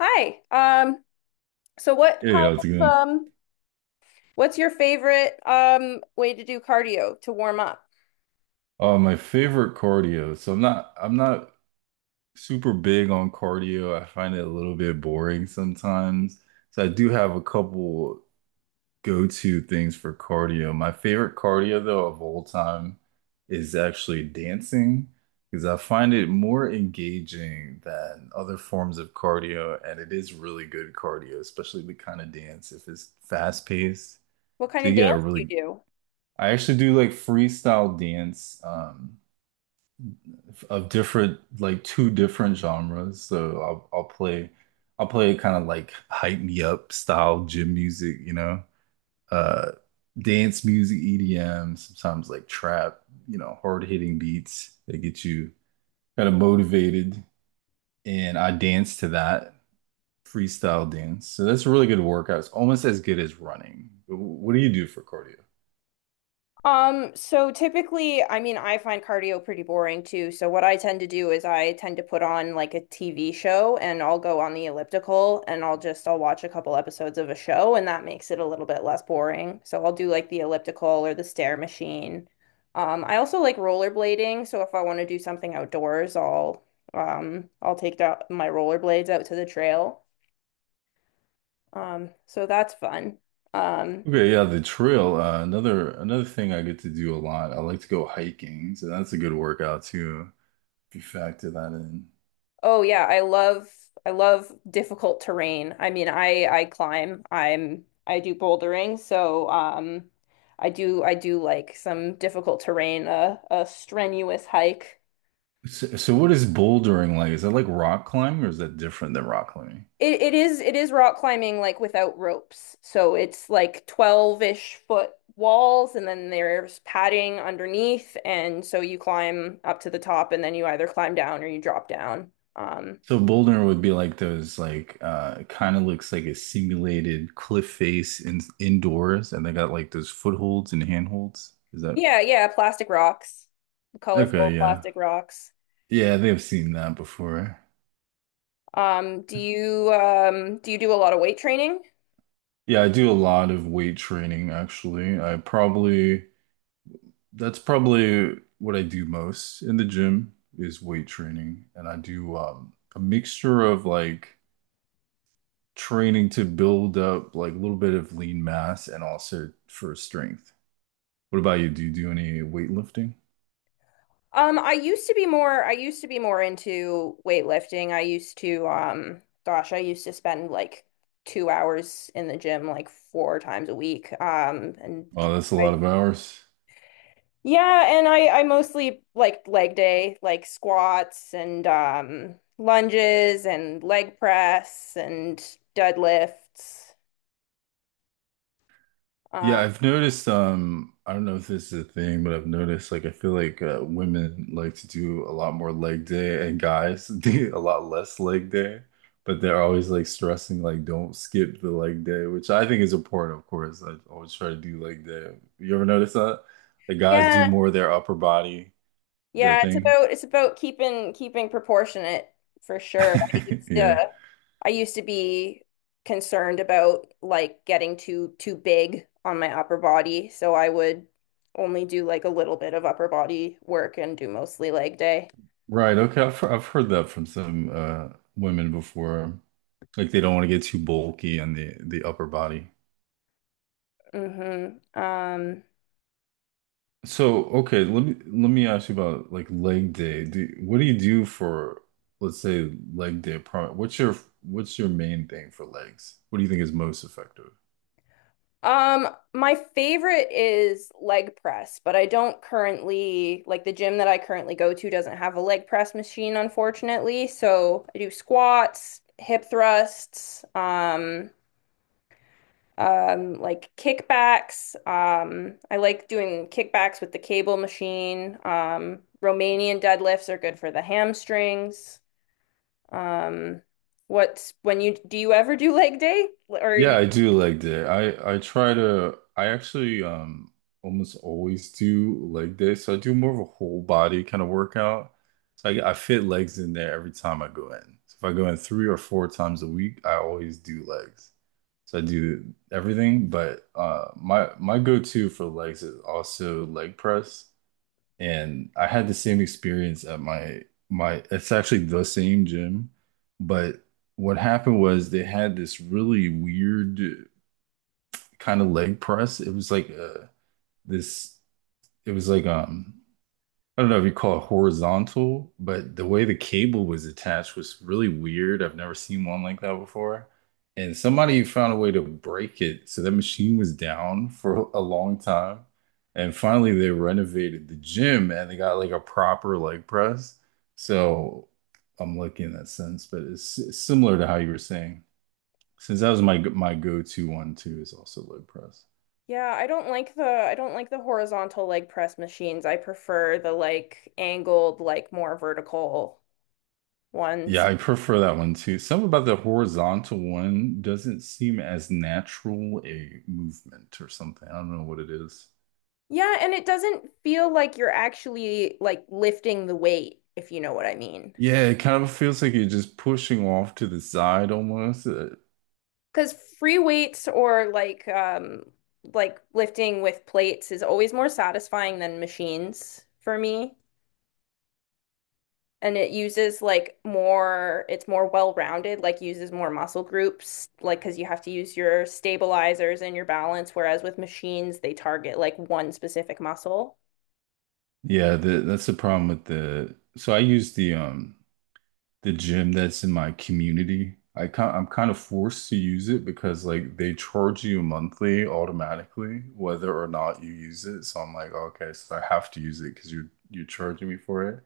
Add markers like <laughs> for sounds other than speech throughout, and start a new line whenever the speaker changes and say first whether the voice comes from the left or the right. left: Hi. So what
right: Hey,
left: kind
right: how's it
left: of
right: going?
left: what's your favorite way to do cardio to warm up?
right: My favorite cardio. So I'm not super big on cardio. I find it a little bit boring sometimes. So I do have a couple go-to things for cardio. My favorite cardio though of all time is actually dancing because I find it more engaging than other forms of cardio, and it is really good cardio, especially the kind of dance if it's fast-paced.
left: What kind
right: So
left: of
right: you get a
left: dance do
right: really
left: you do?
right: I actually do like freestyle dance. Of different like two different genres. So I'll play I'll play kind of like hype me up style gym music, uh dance music, EDM, sometimes like trap, hard hitting beats that get you kind of motivated. And I dance to that freestyle dance. So that's a really good workout. It's almost as good as running. What do you do for cardio?
left: So typically, I mean, I find cardio pretty boring too. So what I tend to do is I tend to put on like a TV show and I'll go on the elliptical and I'll just, I'll watch a couple episodes of a show, and that makes it a little bit less boring. So I'll do like the elliptical or the stair machine. I also like rollerblading, so if I want to do something outdoors, I'll take out my rollerblades out to the trail. So that's fun. Um,
right: Okay, yeah, the trail. Another thing I get to do a lot. I like to go hiking, so that's a good workout too. You factor that in.
left: Oh yeah, I love difficult terrain. I mean, I climb. I do bouldering, so I do like some difficult terrain, a strenuous hike.
right: So, what is bouldering like? Is that like rock climbing or is that different than rock climbing?
left: It is rock climbing like without ropes. So it's like 12-ish foot walls, and then there's padding underneath, and so you climb up to the top and then you either climb down or you drop down. Um
right: So bouldering would be like those like kind of looks like a simulated cliff face in indoors and they got like those footholds and handholds. Is that
left: yeah, yeah, plastic rocks.
right: okay,
left: Colorful
right: yeah.
left: plastic rocks.
right: Yeah, I think I've seen that before.
left: Do you do you do a lot of weight training?
right: Yeah, I do a lot of weight training actually. I probably that's probably what I do most in the gym is weight training and I do a mixture of like training to build up like a little bit of lean mass and also for strength. What about you? Do you do any weightlifting?
left: I used to be more I used to be more into weightlifting. I used to gosh, I used to spend like 2 hours in the gym like 4 times a week. And
right: Oh, that's a lot
left: I
right: of hours.
left: yeah, and I mostly like leg day, like squats and lunges and leg press and deadlifts. Uh,
right: Yeah, I've noticed, I don't know if this is a thing, but I've noticed like I feel like women like to do a lot more leg day and guys <laughs> do a lot less leg day, but they're always like stressing like don't skip the leg day, which I think is important, of course. I always try to do leg day. You ever notice that? The guys do
left: yeah,
right: more of their upper body. Is that a
left: Yeah, it's
right: thing?
left: about it's about keeping proportionate for sure. I
right: <laughs>
left: used
right: Yeah.
left: to I used to be concerned about like getting too big on my upper body, so I would only do like a little bit of upper body work and do mostly leg day.
right: Right. Okay. I've heard that from some women before. Like they don't want to get too bulky on the upper body.
left: Mm-hmm.
right: So, okay, let me ask you about like leg day. What do you do for, let's say, leg day? What's your main thing for legs? What do you think is most effective?
left: Um, my favorite is leg press, but I don't currently like the gym that I currently go to doesn't have a leg press machine, unfortunately. So I do squats, hip thrusts, like kickbacks. I like doing kickbacks with the cable machine. Romanian deadlifts are good for the hamstrings. Um, what's when you do you ever do leg day or are
right: Yeah,
left: you?
right: I do leg day. I try to I actually almost always do leg day. So I do more of a whole body kind of workout. So I fit legs in there every time I go in. So if I go in three or four times a week, I always do legs. So I do everything, but my go-to for legs is also leg press. And I had the same experience at my my it's actually the same gym, but what happened was they had this really weird kind of leg press. It was like this. It was like I don't know if you call it horizontal, but the way the cable was attached was really weird. I've never seen one like that before. And somebody found a way to break it, so that machine was down for a long time. And finally, they renovated the gym and they got like a proper leg press. So I'm lucky in that sense, but it's similar to how you were saying. Since that was my go-to one too, is also leg press.
left: Yeah, I don't like the horizontal leg press machines. I prefer the like angled, like more vertical
right: Yeah,
left: ones.
right: I prefer that one too. Something about the horizontal one doesn't seem as natural a movement or something. I don't know what it is.
left: Yeah, and it doesn't feel like you're actually like lifting the weight, if you know what I mean.
right: Yeah, it kind of feels like you're just pushing off to the side almost.
left: Because free weights or like lifting with plates is always more satisfying than machines for me. And it uses like more, it's more well-rounded, like uses more muscle groups, like because you have to use your stabilizers and your balance, whereas with machines, they target like one specific muscle.
right: Yeah, that's the problem with the. So I use the gym that's in my community. I'm kind of forced to use it because like they charge you monthly automatically whether or not you use it. So I'm like, "Oh, okay, so I have to use it because you're charging me for it.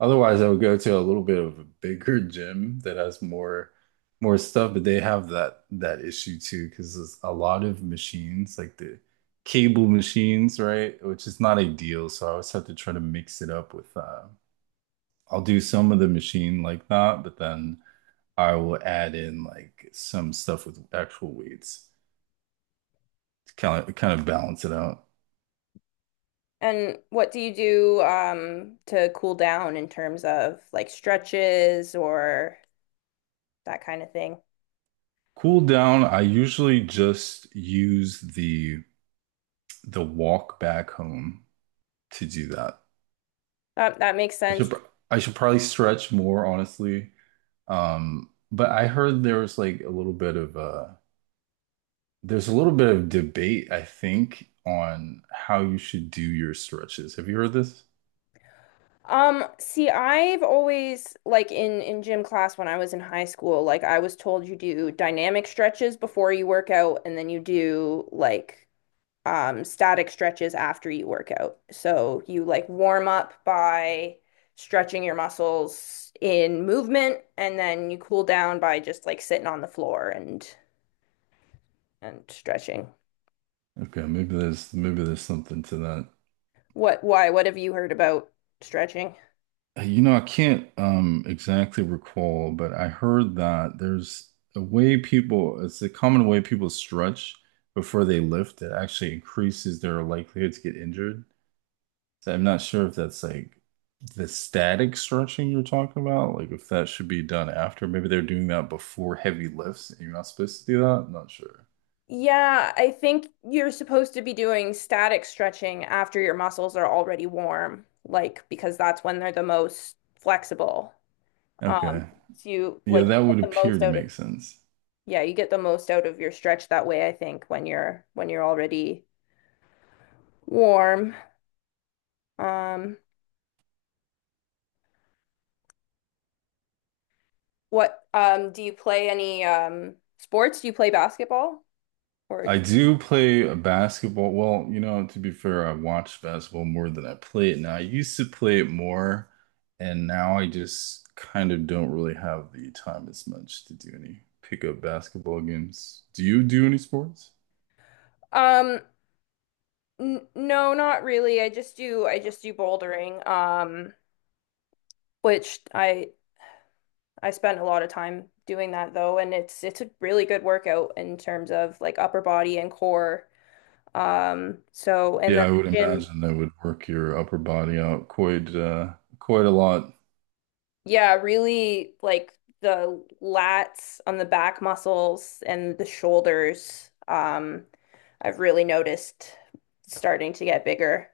right: Otherwise, I would go to a little bit of a bigger gym that has more more stuff, but they have that issue too because there's a lot of machines, like the cable machines, right? Which is not ideal. So I always have to try to mix it up with I'll do some of the machine like that, but then I will add in like some stuff with actual weights to kind of balance it out.
left: And what do you do to cool down in terms of like stretches or that kind of thing?
right: Cool down, I usually just use the walk back home to do that.
left: That that makes
right: I should
left: sense.
right: pr- I should probably stretch more, honestly. But I heard there was like a little bit of there's a little bit of debate, I think, on how you should do your stretches. Have you heard this?
left: See, I've always like in gym class when I was in high school, like I was told you do dynamic stretches before you work out and then you do like static stretches after you work out. So you like warm up by stretching your muscles in movement, and then you cool down by just like sitting on the floor and stretching.
right: Okay, maybe there's something to that.
left: What, why, what have you heard about stretching?
right: You know, I can't exactly recall, but I heard that there's a way it's a common way people stretch before they lift that actually increases their likelihood to get injured. So I'm not sure if that's like the static stretching you're talking about, like if that should be done after. Maybe they're doing that before heavy lifts and you're not supposed to do that. I'm not sure.
left: Yeah, I think you're supposed to be doing static stretching after your muscles are already warm, like because that's when they're the most flexible. Um,
right: Okay.
left: so you
right: Yeah,
left: like
right: that
left: get
right: would
left: the
right: appear
left: most
right: to
left: out of
right: make sense.
left: yeah, you get the most out of your stretch that way, I think, when you're already warm. Um, what do you play any sports? Do you play basketball or
right: I do play a basketball. Well, you know, to be fair, I watch basketball more than I play it now. I used to play it more, and now I just kind of don't really have the time as much to do any pickup basketball games. Do you do any sports?
left: um n no, not really. I just do bouldering. Which I spend a lot of time doing that though, and it's a really good workout in terms of like upper body and core. So and
right: Yeah,
left: then
right: I would
left: my gym.
right: imagine that would work your upper body out quite quite a lot.
left: Yeah, really like the lats on the back muscles and the shoulders. I've really noticed starting to get bigger.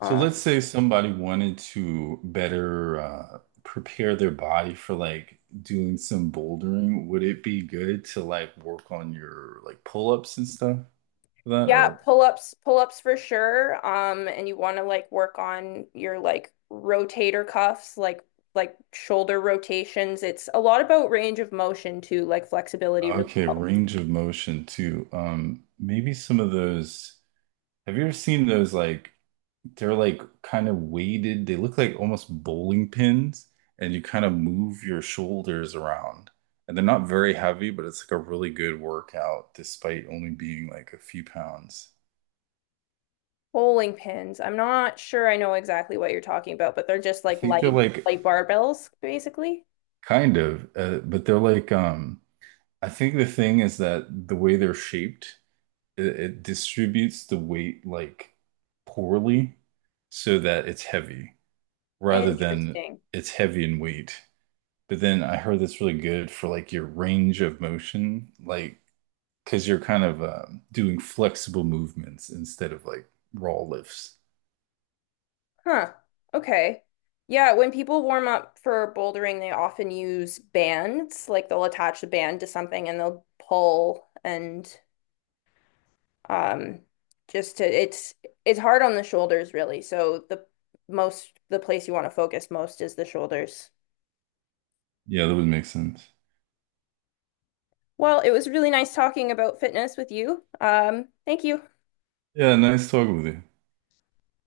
right: So
left: Um,
right: let's say somebody wanted to better prepare their body for like doing some bouldering. Would it be good to like work on your like pull-ups and stuff for that?
left: yeah,
right: Or
left: pull-ups, pull-ups for sure. And you want to like work on your like rotator cuffs, like shoulder rotations. It's a lot about range of motion too, like flexibility really
right: okay,
left: helps.
right: range of motion too. Maybe some of those. Have you ever seen those like? They're like kind of weighted. They look like almost bowling pins, and you kind of move your shoulders around. And they're not very heavy, but it's like a really good workout despite only being like a few pounds.
left: Bowling pins. I'm not sure I know exactly what you're talking about, but they're just
right: I
left: like
right: think they're
left: light,
right: like
left: light barbells, basically.
right: but they're like I think the thing is that the way they're shaped, it distributes the weight like poorly so that it's heavy rather than
left: Interesting.
right: it's heavy in weight. But then I heard that's really good for like your range of motion, like because you're kind of doing flexible movements instead of like raw lifts.
left: Huh. Okay. Yeah, when people warm up for bouldering, they often use bands. Like they'll attach the band to something and they'll pull and um just to it's hard on the shoulders really. So the most the place you want to focus most is the shoulders.
right: Yeah, that would make sense.
left: Well, it was really nice talking about fitness with you. Thank you.
right: Yeah, nice talking with you.